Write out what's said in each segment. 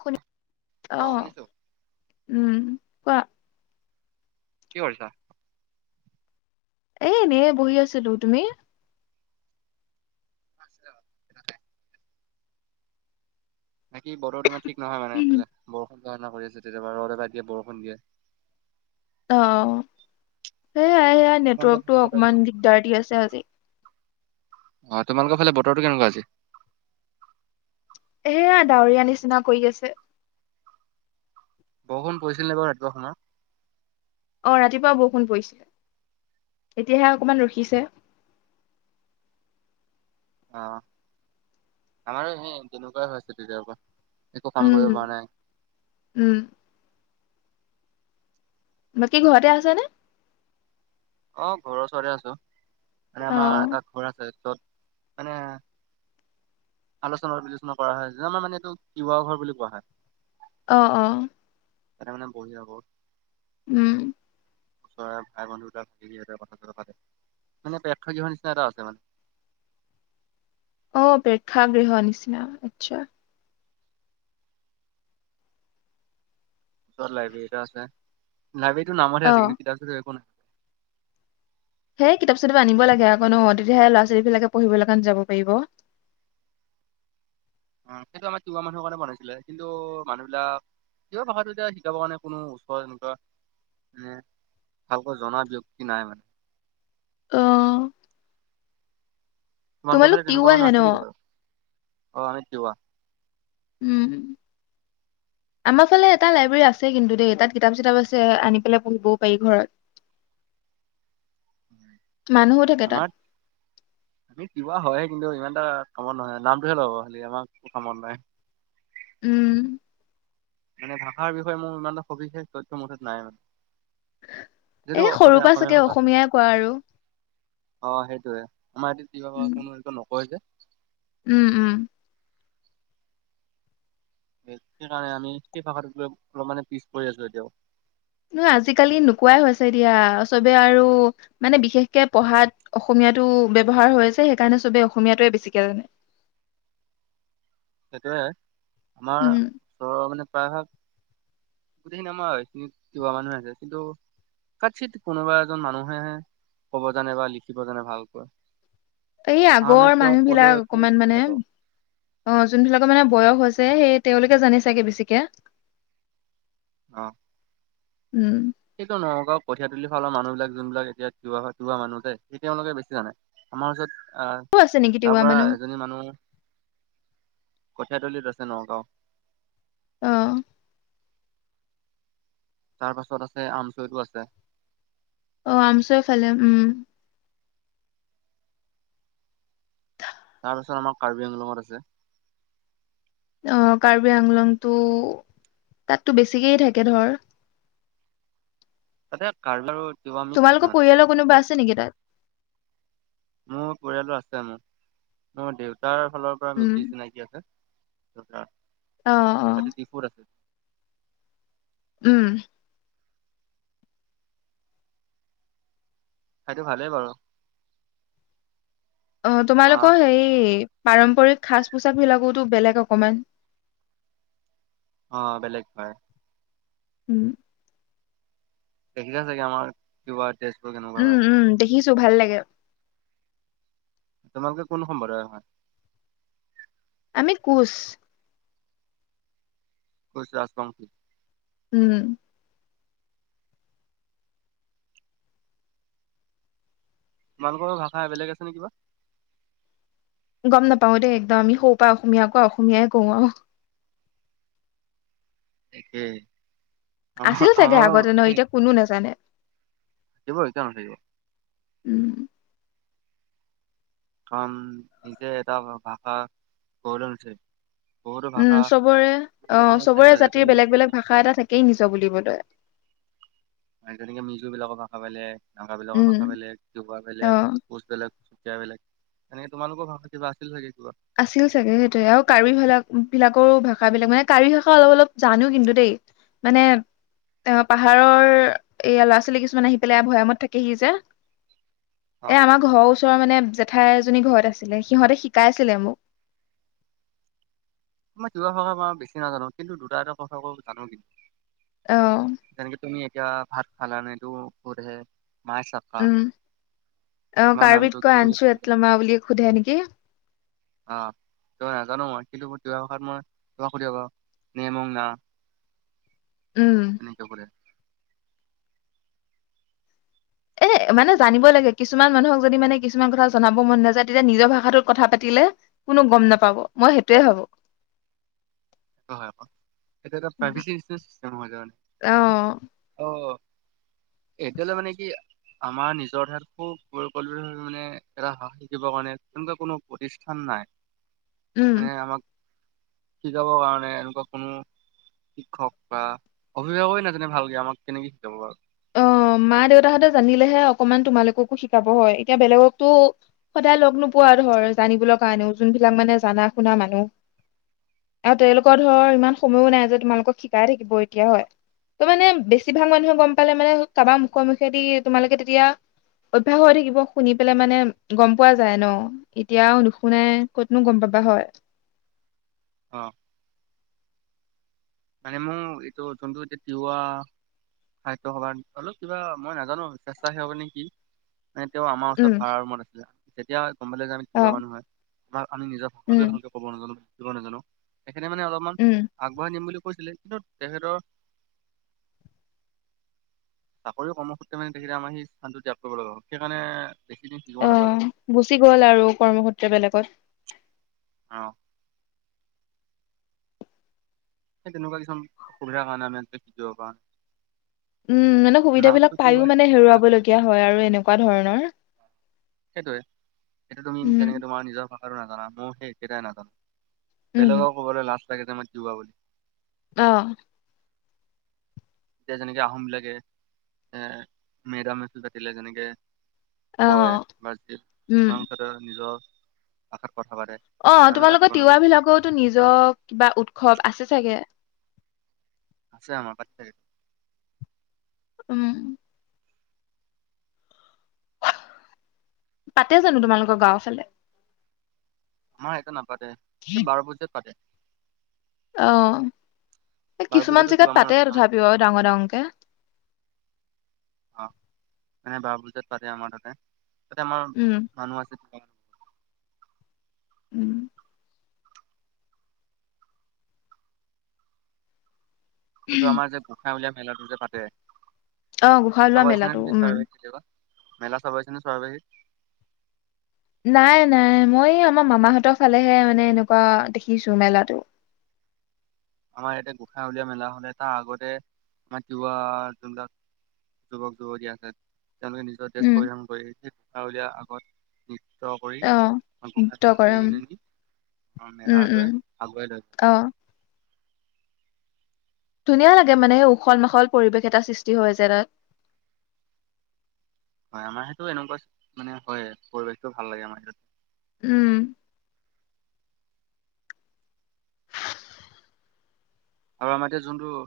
শুনি অ অহ শুনিছো উম কোৱা কি কৰিছা এই এনে বহি আছিলো তুমি নেকি বৰৰ ই মা নহয় মানে এইফালে বৰ ধৰণৰ কৰি আছে কেতিয়াবা ৰ'দ এবা দিয়ে বৰষুণ দিয়ে অ সেইয়াই এইয়া তোমালোকৰ ফালে নেটৱৰ্কতটো বতৰ অকমান কেনেকুৱা? দিগদাৰ দি আছে আজি অ তোমালোকৰ ফালে বতৰটো কেনেকুৱা আজি এয়া ডাৱৰীয়া নিচিনা কৰি আছে বৰষুণ পৰিছিল নে বাৰু ৰাতিপুৱা সময়ত অ ৰাতিপুৱা বৰষুণ পৰিছিলে এতিয়াহে অকমান ৰখিছে অ আমাৰো সেই তেনেকুৱাই হৈছে তেতিয়াৰ পৰা একো কাম উম কৰিব পৰা নাই উম বাকী ঘৰতে আছা নে অ ঘৰৰ ওচৰতে আছোঁ মানে অ আমাৰ এটা ঘৰ আছে য'ত মানে আলোচনা বিলোচনা কৰা হয় যে আমাৰ মানে এইটো তিৱা ঘৰ বুলি কোৱা হয় অহ, অহ। এ মানে বহিৰ আগত। উম। ওচৰৰে ভাই-বন্ধু এটাক [unintelligible] কথা-চথা পাতে। [unintelligible] পেক্ষা গৃহৰ নিচিনা এটা আছে মানে। অ', প্ৰেক্ষাগৃহ নিচিনা আচ্ছা। ৰ লাইব্ৰেৰীত এটা আছে। লাইবেৰীটো নামত অ আছে কিন্তু কিতাপ চিতাপ একো নাই। হেই কিতাপ চিতাপ আনিব লাগে আকৌ ন? তেতিয়াহে ল'ৰা-ছোৱালী বিলাকে পঢ়িবলৈ কাৰণে যাব পাৰিব। অ', সেইটো আমাৰ তিৱা মানুহৰ কাৰণে বনাইছিলে, কিন্তু মানুহবিলাকে তিৱা ভাষাটো এতিয়া শিকাবৰ কাৰণে কোনো ওচৰ এনেকুৱা মানে ভালকৈ জনা ব্যক্তি নাই মানে। অহ। তোমালোকৰ ফালে তেনেকুৱা মানুহ ন আছিল নেকি বাৰু? অ', আমি তিৱয়াহ। উম, আমাৰ ফালে এটা লাইব্ৰেৰী আছে কিন্তু দেই তাত কিতাপ চিতাপ আছে আনি পেলাই পঢ়িবও পাৰি ঘৰত। মানুহো থাকে তাত আমাৰ আমি তিৱা হয়। কিন্তু ইমান এটা কামত নহয় নামটোহে ল'ব খালি আমাক একো কামত নাই। উম। মানে ভাষাৰ বিষয়ে মোৰ ইমান সবিশেষ তথ্য মুঠাত নাই মানে। এ যিটো সৰুৰ পৰা চাগে অসমীয়া-অসমীয়া ভাষা শ- অসমীয়াই কোৱা আৰু অ', সেইটোয়ে আমাৰটো তিৱা উম কোনো একো নকয় যে। উম, উম। সেইকাৰণে আমি সেই ভাষাটোত গৈ অলপ মানে পিছ পৰি আছো এতিয়াও। ন আজিকালি নোকোৱাই হৈছে এতিয়া চবে আৰু মানে বিশেষকে পঢ়াত অসমীয়াটো ব্যৱহাৰ হৈ আছে সেইকাৰণে চবে অসমীয়াটোৱে বেছিকে জানে। সেটোৱে আমাৰ উম ওচৰৰ মানে প্ৰায় ভাগ গোটেইখিনি আমাৰ ইখিনি তিৱা মানুহে আছে। কিন্তু কাট চিত কোনোবা এজন মানুহে আহে ক'ব জানে বা লিখিব জানে ভালকৈ। এই আমি আগৰ তেওঁক মানুহ ক'লেও বিলাক একো অকমান বুজি মানে নাপাওঁ। অ' যোনবিলাকৰ মানে বয়স হৈছে সেই তেওঁলোকে জানি চাগে বেছিকে। অহ। উম। সেইটো নগাওঁ কঠিয়া তুলি ফালৰ মানুহবিলাক যোনবিলাক তিৱা হয়, তিৱা মানুহ যে, সেই তেওলোকে বেচি জানে আমাৰ ওচৰত আহ ক আছে নেকি তাৰ তিৱা পৰা মানুহ এজনী মানুহ কঠিয়াতলিত আছে নগাঁও। অহ। তাৰপাছত আছে আমচৈটো আছে। অ', আমচই ফালে উম। তাৰপিছত আমাৰ কাৰ্বি আংলঙত আছে। অহ কাৰ্বি আংলংতটো তাততো বেছিকেই থাকে ধৰ। তাতে কাৰো তোমালোকৰ পৰিয়ালৰ কোনোবা আ ছে নেকি তাত? মোৰ পৰিয়ালো আছে মোৰ-মোৰ দেউতাৰ ফালৰ পৰা উম মিতি চিনাকি আছে। [unintelligible] অ অ এইটো ডিফুৰ আছে উম। সেটো ভালে বাৰু। অ মা তোমালোকৰ সেই পাৰম্পৰিক সাজ-পোচাকবিলাকোতো বেলেগ অকমান। অ বেলেগ হয়। উম। দেখিচা চাগে আমাৰ কিবাত ডেজবোৰ কেনেকুৱা হয়। খিছো ভাল লাগে। তোমালোকে কোন সম্প্ৰদায়ৰ হয়? আমি কোচ। কোচ ৰাজবংশী। উম। তোমালোকৰ ভাষা বেলেগ আছে নে কিবা? গম নাপাও দেই একদম আমি সৰু পৰা অসমীয়া কোৱা অসমীয়াই কওঁ আও। একেই। আমাৰ আছিল চাগে আমাৰো আগতে নহ এতিয়া কোনো নেজানে। থাকিবই কিয় নাথাকিব। উম। কাৰণ নিজে এটা ভাষা গঢ় লৈ নুঠে। বহুতো ভাষা উম চবৰে বহুতো অ কাৰণত চেঞ্জ চবৰে হৈ যায়। জাতিৰ তুমি বেলেগ বেলেগ ভাষা এটা থাকেই নিজৰ বুলিবলৈ। আৰ যেনেকে মিজু বিলাকৰ ভাষা বেলেগ [unintelligible] নগাবিলাকৰ উম ভাষা বেলেগ, তিৱা অ বেলেগ, কোচ বেলেগ। চুতীয়া বেলেগ তেনেকে তোমালোকৰ ভাষা কিবা আছিল চাগে। কিবা? আছিল চাগে সেইটোৱে আৰু কাৰ্বি ভালাক বিলাকৰো ভাষা বিলাক মানে কাৰ্বি ভাষা অলপ অলপ জানো কিন্তু দেই, মানে এ পাহাৰৰ এইয়া ল'ৰা ছোৱালী কিছুমান আহি পেলাই ভৈয়ামত থাকেহি যে। অ এ আমাৰ ঘৰৰ ওচৰৰ মানে ঠাই এজনী ঘৰত আছিলে সিহঁতে শিকাই ছিলে মোক। আমাৰ তিৱা ভাষা মা বেছি নাজানো কিন্তু দুটা এটা কথা ক'ব জানো কিন্তু। আ অ যেনেকে তুমি এতিয়া ভাত খালানেটো সুধে? উম, অ তোমাৰ নামটো কাৰ্বিত কি কয় বুলি আনছো সুধিলে এটলমা বুলিয়ে সোধে নেক- কি? আহ তই নাজানো মই কিন্তু তিৱা ভাষাত মই তোমাক সুধিব নে মোং না। উম কিন্তু কৰে। এ মানে জানিব লাগে, কিছুমান মানুহক যদি মানে কিছুমান কথা জনাব মন নাযায়, তেতিয়া নিজৰ ভাষাটোত কথা পাতিলে কোনো গম নাপাব মই সেইটোয়ে ভাবো। হয় আক, এইটো এটা প্ৰাইভেচি নিচিনা চিষ্টেম হৈ যায় মানে, অ অঁ এতিয়ালৈ মানে কি আমাৰ নিজৰ ঠাইত [unintelligible] মানে এটা [unintelligible] শিকিবৰ কাৰণে তেনেকুৱা কোনো প্ৰতিষ্ঠান নাই। উম মানে আমাক শিকাব কাৰণে মানে এনেকুৱা কোনো শিক্ষক বা অভিভাৱকে নাজানে ভালকে আমাক কেনেকে শিকাব বাৰু। অ মা দেউতাহঁতে জানিলেহে অকমান তোমালোককো শিকাব হয় এতিয়া বেলেগকতো সদায় লগ নোপোৱা ধৰ জানিবলৈ কাৰণেও যোনবিলাক মানে জানা শুনা মানুহ আৰু তেওঁলোকৰ ধৰ ইমান সময়ো নাই যে তোমালোকক শিকাই থাকিব এতিয়া হয়, ত মানে বেছিভাগ মানুহে গম পালে মানে কাৰোবাৰ মুখে মুখেদি তোমালোকে তেতিয়া, অভ্যাস হৈ থাকিব শুনি পেলাই মানে গম পোৱা যায় ন, এতিয়া আৰু নুশুনাই ক'তনো গম পাবা হয়। অঁ মানে মোৰ এইটো যোনটো এতিয়া তিৱা, সাহিত্য সভাৰ অলপ কিবা মই নাজানো স্বেচ্ছাসেৱক নে কি? ন তেওঁ আমাৰ ওচৰত উম ভাড়া ৰুমত আছিলে তেতিয়া গম পালে যে আমি অ তিৱা মানুহ হয়, আমাৰ আমি নিজৰ উম ভষাটোৱে ভালকে কব নাজানো [unintelligible] নাযানো সেইকাৰণে মানে অলপমান উম আগবঢ়াই নিম বুলি কৈছিলে কিন্তু তেহেতৰ চাকৰিও কৰ্ম সূত্ৰে মে তেখেতে আমাৰ সেই স্হানটো ত্যাগ কৰিব লগা হ'ল সেইকাৰণে বেছি দিন শিকিব নাপালো। অঁ, গুচি গ'ল আৰু কৰ্মসূত্ৰ বলেকত আহহ সেই তেনেকুৱা কিছুমান অসুবিধা কাৰণে আমি [unintelligible] উম মানে নামটো সুবিধাাবিলাক কি পায়ো হয় মানে মই নাজানো। হেৰুৱাবলগীয়া হয় আৰু এনেকুৱা ধৰণৰ সেইটোৱে সেইটো তুমি উম যেনেকে তোমাৰ নিজৰ কাম আৰু নাযানা মোৰ হে একেতাই নাযানো বাট উম বেলেগক ক'বলে লাষ্ট [unintelligible] যোৱা বুলি আহ এতিয়া যেনেকে আহোমবিলাকে, এ মেডাম মে ফি পাতিলে যেনেকে কয় অ' [unintelligible] কিছুমান কথা নিজৰ [inaudible] আ অঁ তোমালোকৰ তিৱাবিলাকতো, নিজৰ কিবা উৎসৱ আছে চাগে? আছে আমাৰ [unintelligible] উম [inaudible] পাতে জানো তোমালোকৰ গাঁওৰ ফালে আমাৰ সেনকে নাপাতে, এ বাৰ বইচাত পাতে আ, বাৰ কিছুমান পূজাতো জেগাত দুবাৰমান পাতে আছে আমাৰ তথাপিও আও ডাঙৰ ডাঙৰকে অ মানে বাও পূজাত পাতে আমাৰ তাতে তাতে আমাৰ উম মানুহ আছে [unintelligible] উম এইটো আমাৰ যে পোসাই উল মিলাটো যে পাতে অ গোঁহা লোৱা চাব আহিছা নে মেলাতটো তুমি উম চৰাইবাহীত কেতিয়াবা মেলা চবাইছে ন স্বাৱাহিক নাই নাই মই আমাৰ মামাহঁতৰ ফালেহে মানে এনেকুৱা দেখিছো মেলাটো আমাৰ ইয়াতে গোঁসাঁই উলিয়া মেলা হলে তাৰ আগতে আমাৰ তিৱা যোনবিলাক যুৱক যুৱতী আছে তেওঁলোকে নিজৰ দেশ উম পৰিধান কৰি হ দিয় আ কৰি অ' নৃত্য গোসাত কৰে আতৰি উম নিনি আহ উম উম মেলালৈ আগুৱাই লৈ যায় অ' ধুনীয়া লাগে মানে সেই উখল মাখল পৰিৱেশ এটা সৃষ্টি হয় যে ত হয় আমাৰ সেইটো এনেকুৱা মানে হয় পৰিৱেশটো ভাল লাগে আমাৰ সতে উম আৰু আমাৰ এতিয়া যোনটো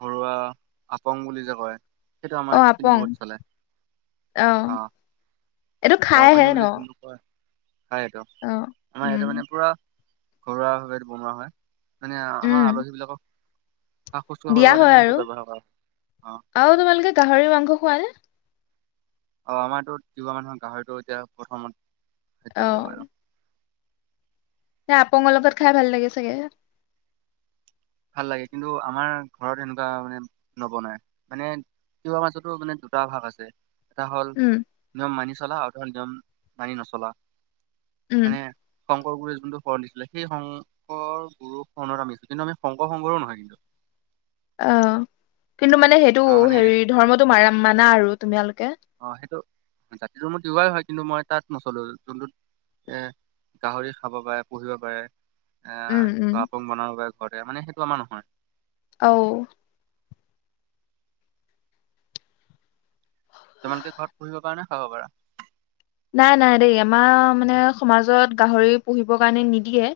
ঘৰুৱা আপং বুলি যে কয় সেইটো অ আমাৰ কিন্তু আপং বহুত চলে আহ এইটো লাও খাইহে পানী ন বুলি কোনটো কয় খ সটো অ আমাৰ ইয়াতে উম মানে পুৰা ঘৰুৱাভাৱে বনোৱা হয় মানে উম আমাৰ আলহী বিলাকক সা শুশ্ৰূষা কৰিবৰ দিয়া কাৰণে হয় মানে সেইটো আৰু ব্যৱহাৰ কৰা হয় অ আৰু তোমালোকে গাহৰি মাংস খোৱা নে অ আমাৰতো কিবা মানুহৰ গাহৰিটো এতিয়া প্ৰথমত অ সেইটা বুলি কয় ন আপং অলপত খাই ভাল লাগে চাগে ভাল লাগে কিন্তু আমাৰ ঘৰত এনেকুৱা মানে নবনায় মানে তিৱাৰ মাজতো মানে দুটা ভাগ আছে এটা হ'ল উম ন মানিছ চলা আঘ য নানী নচলা উম মানে শংকৰ গুৰুে যোনটো শণ দিছিলে সেই শংকৰ গুৰুৰ শৰণত আছিল কিন্তু আমি শংকৰ শংকৰো নহয় কিন্তু আহ কিন্তু মানে সেইটো আমাৰ মানে হেৰি ধৰ্মটো মাৰ মানা আৰু তুমিালোকে অ সেইটো জাতিটো ম ৱাই হয় কিন্তু মই তাত নচলো যোনটোত এ গাহৰি খাব পাৰে পুহিব পাৰে আহ উম উম পাপ বনাব ব ঘৰতে মানে সেইটো আমাৰ নহয় অঔ তোমালোকে ঘৰত পুহিবৰ কাৰণে খাব পাৰা নাই নাই দেই আমাৰ মানে সমাজত গাহৰি পুহিবৰ কাৰণে নিদিয়ে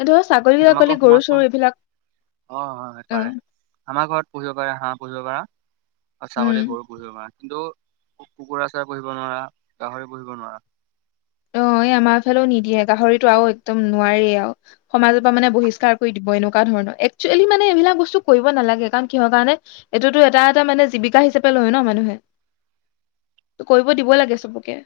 এই ধৰ ছাগলী সেই তাগলী তোমালোকৰ গৰু চৰু সমাজখন এইবিলাক অঁ অ সেইটোৰে আমাৰ ঘৰত পঢ়িব পাৰা হাঁ পঢ়িব পাৰা অঁ উম ছাগলি, গৰু পুহিব পাৰা কিন্তু কুকুৰা চহৰা পুহিব নোৱাৰা গাহৰি পুহিব নোৱাৰা অঁ এই আমাৰফালেও নিদিয়ে গাহৰিতটো আৰু একদম নোৱাৰাৰে আৰু সমাজৰ পৰা মানে বহিষ্কাৰ কৰি দিব এনেকুৱা ধৰণৰ একচুৱেলি মানে এইবিলাক বস্তু কৰিব নালাগে কাৰণ কিহৰ কাৰণে এইটোতো এটা এটা মানে জীৱিকা হিচাপে লয় ন মানুহে কৰিব দিবই লাগে চবকে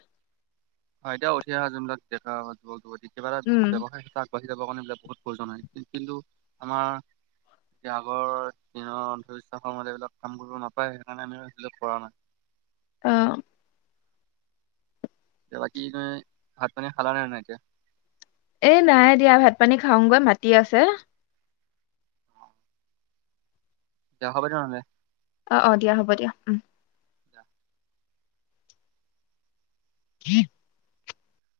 হয় এতিয়া উঠি আহা যোন বিলাক দেকা যুৱক যুৱতীৰ কিব এটা উম ব্যৱসায়িেত আগা়ি যাব কাৰণ বো বহুত প্ৰজনাই কিন্তু আমাৰ এতিয়া আগৰ দিনৰ অন্ধবিশ্বাসৰ মাজ এইবিলাক কাম কৰিব নাপায় সেইকাৰণে আমি আহিল কৰা নাই অঁ বাকি তুমি ভাত পানী খালা নাই এতিয়া এ নাই দিয়া ভাত পানী খাওগৈ মাতি আছে দেখাব অঁ অঁ দিয়া হ'ব দিয়া উম দা [inaudible] [unintelligible]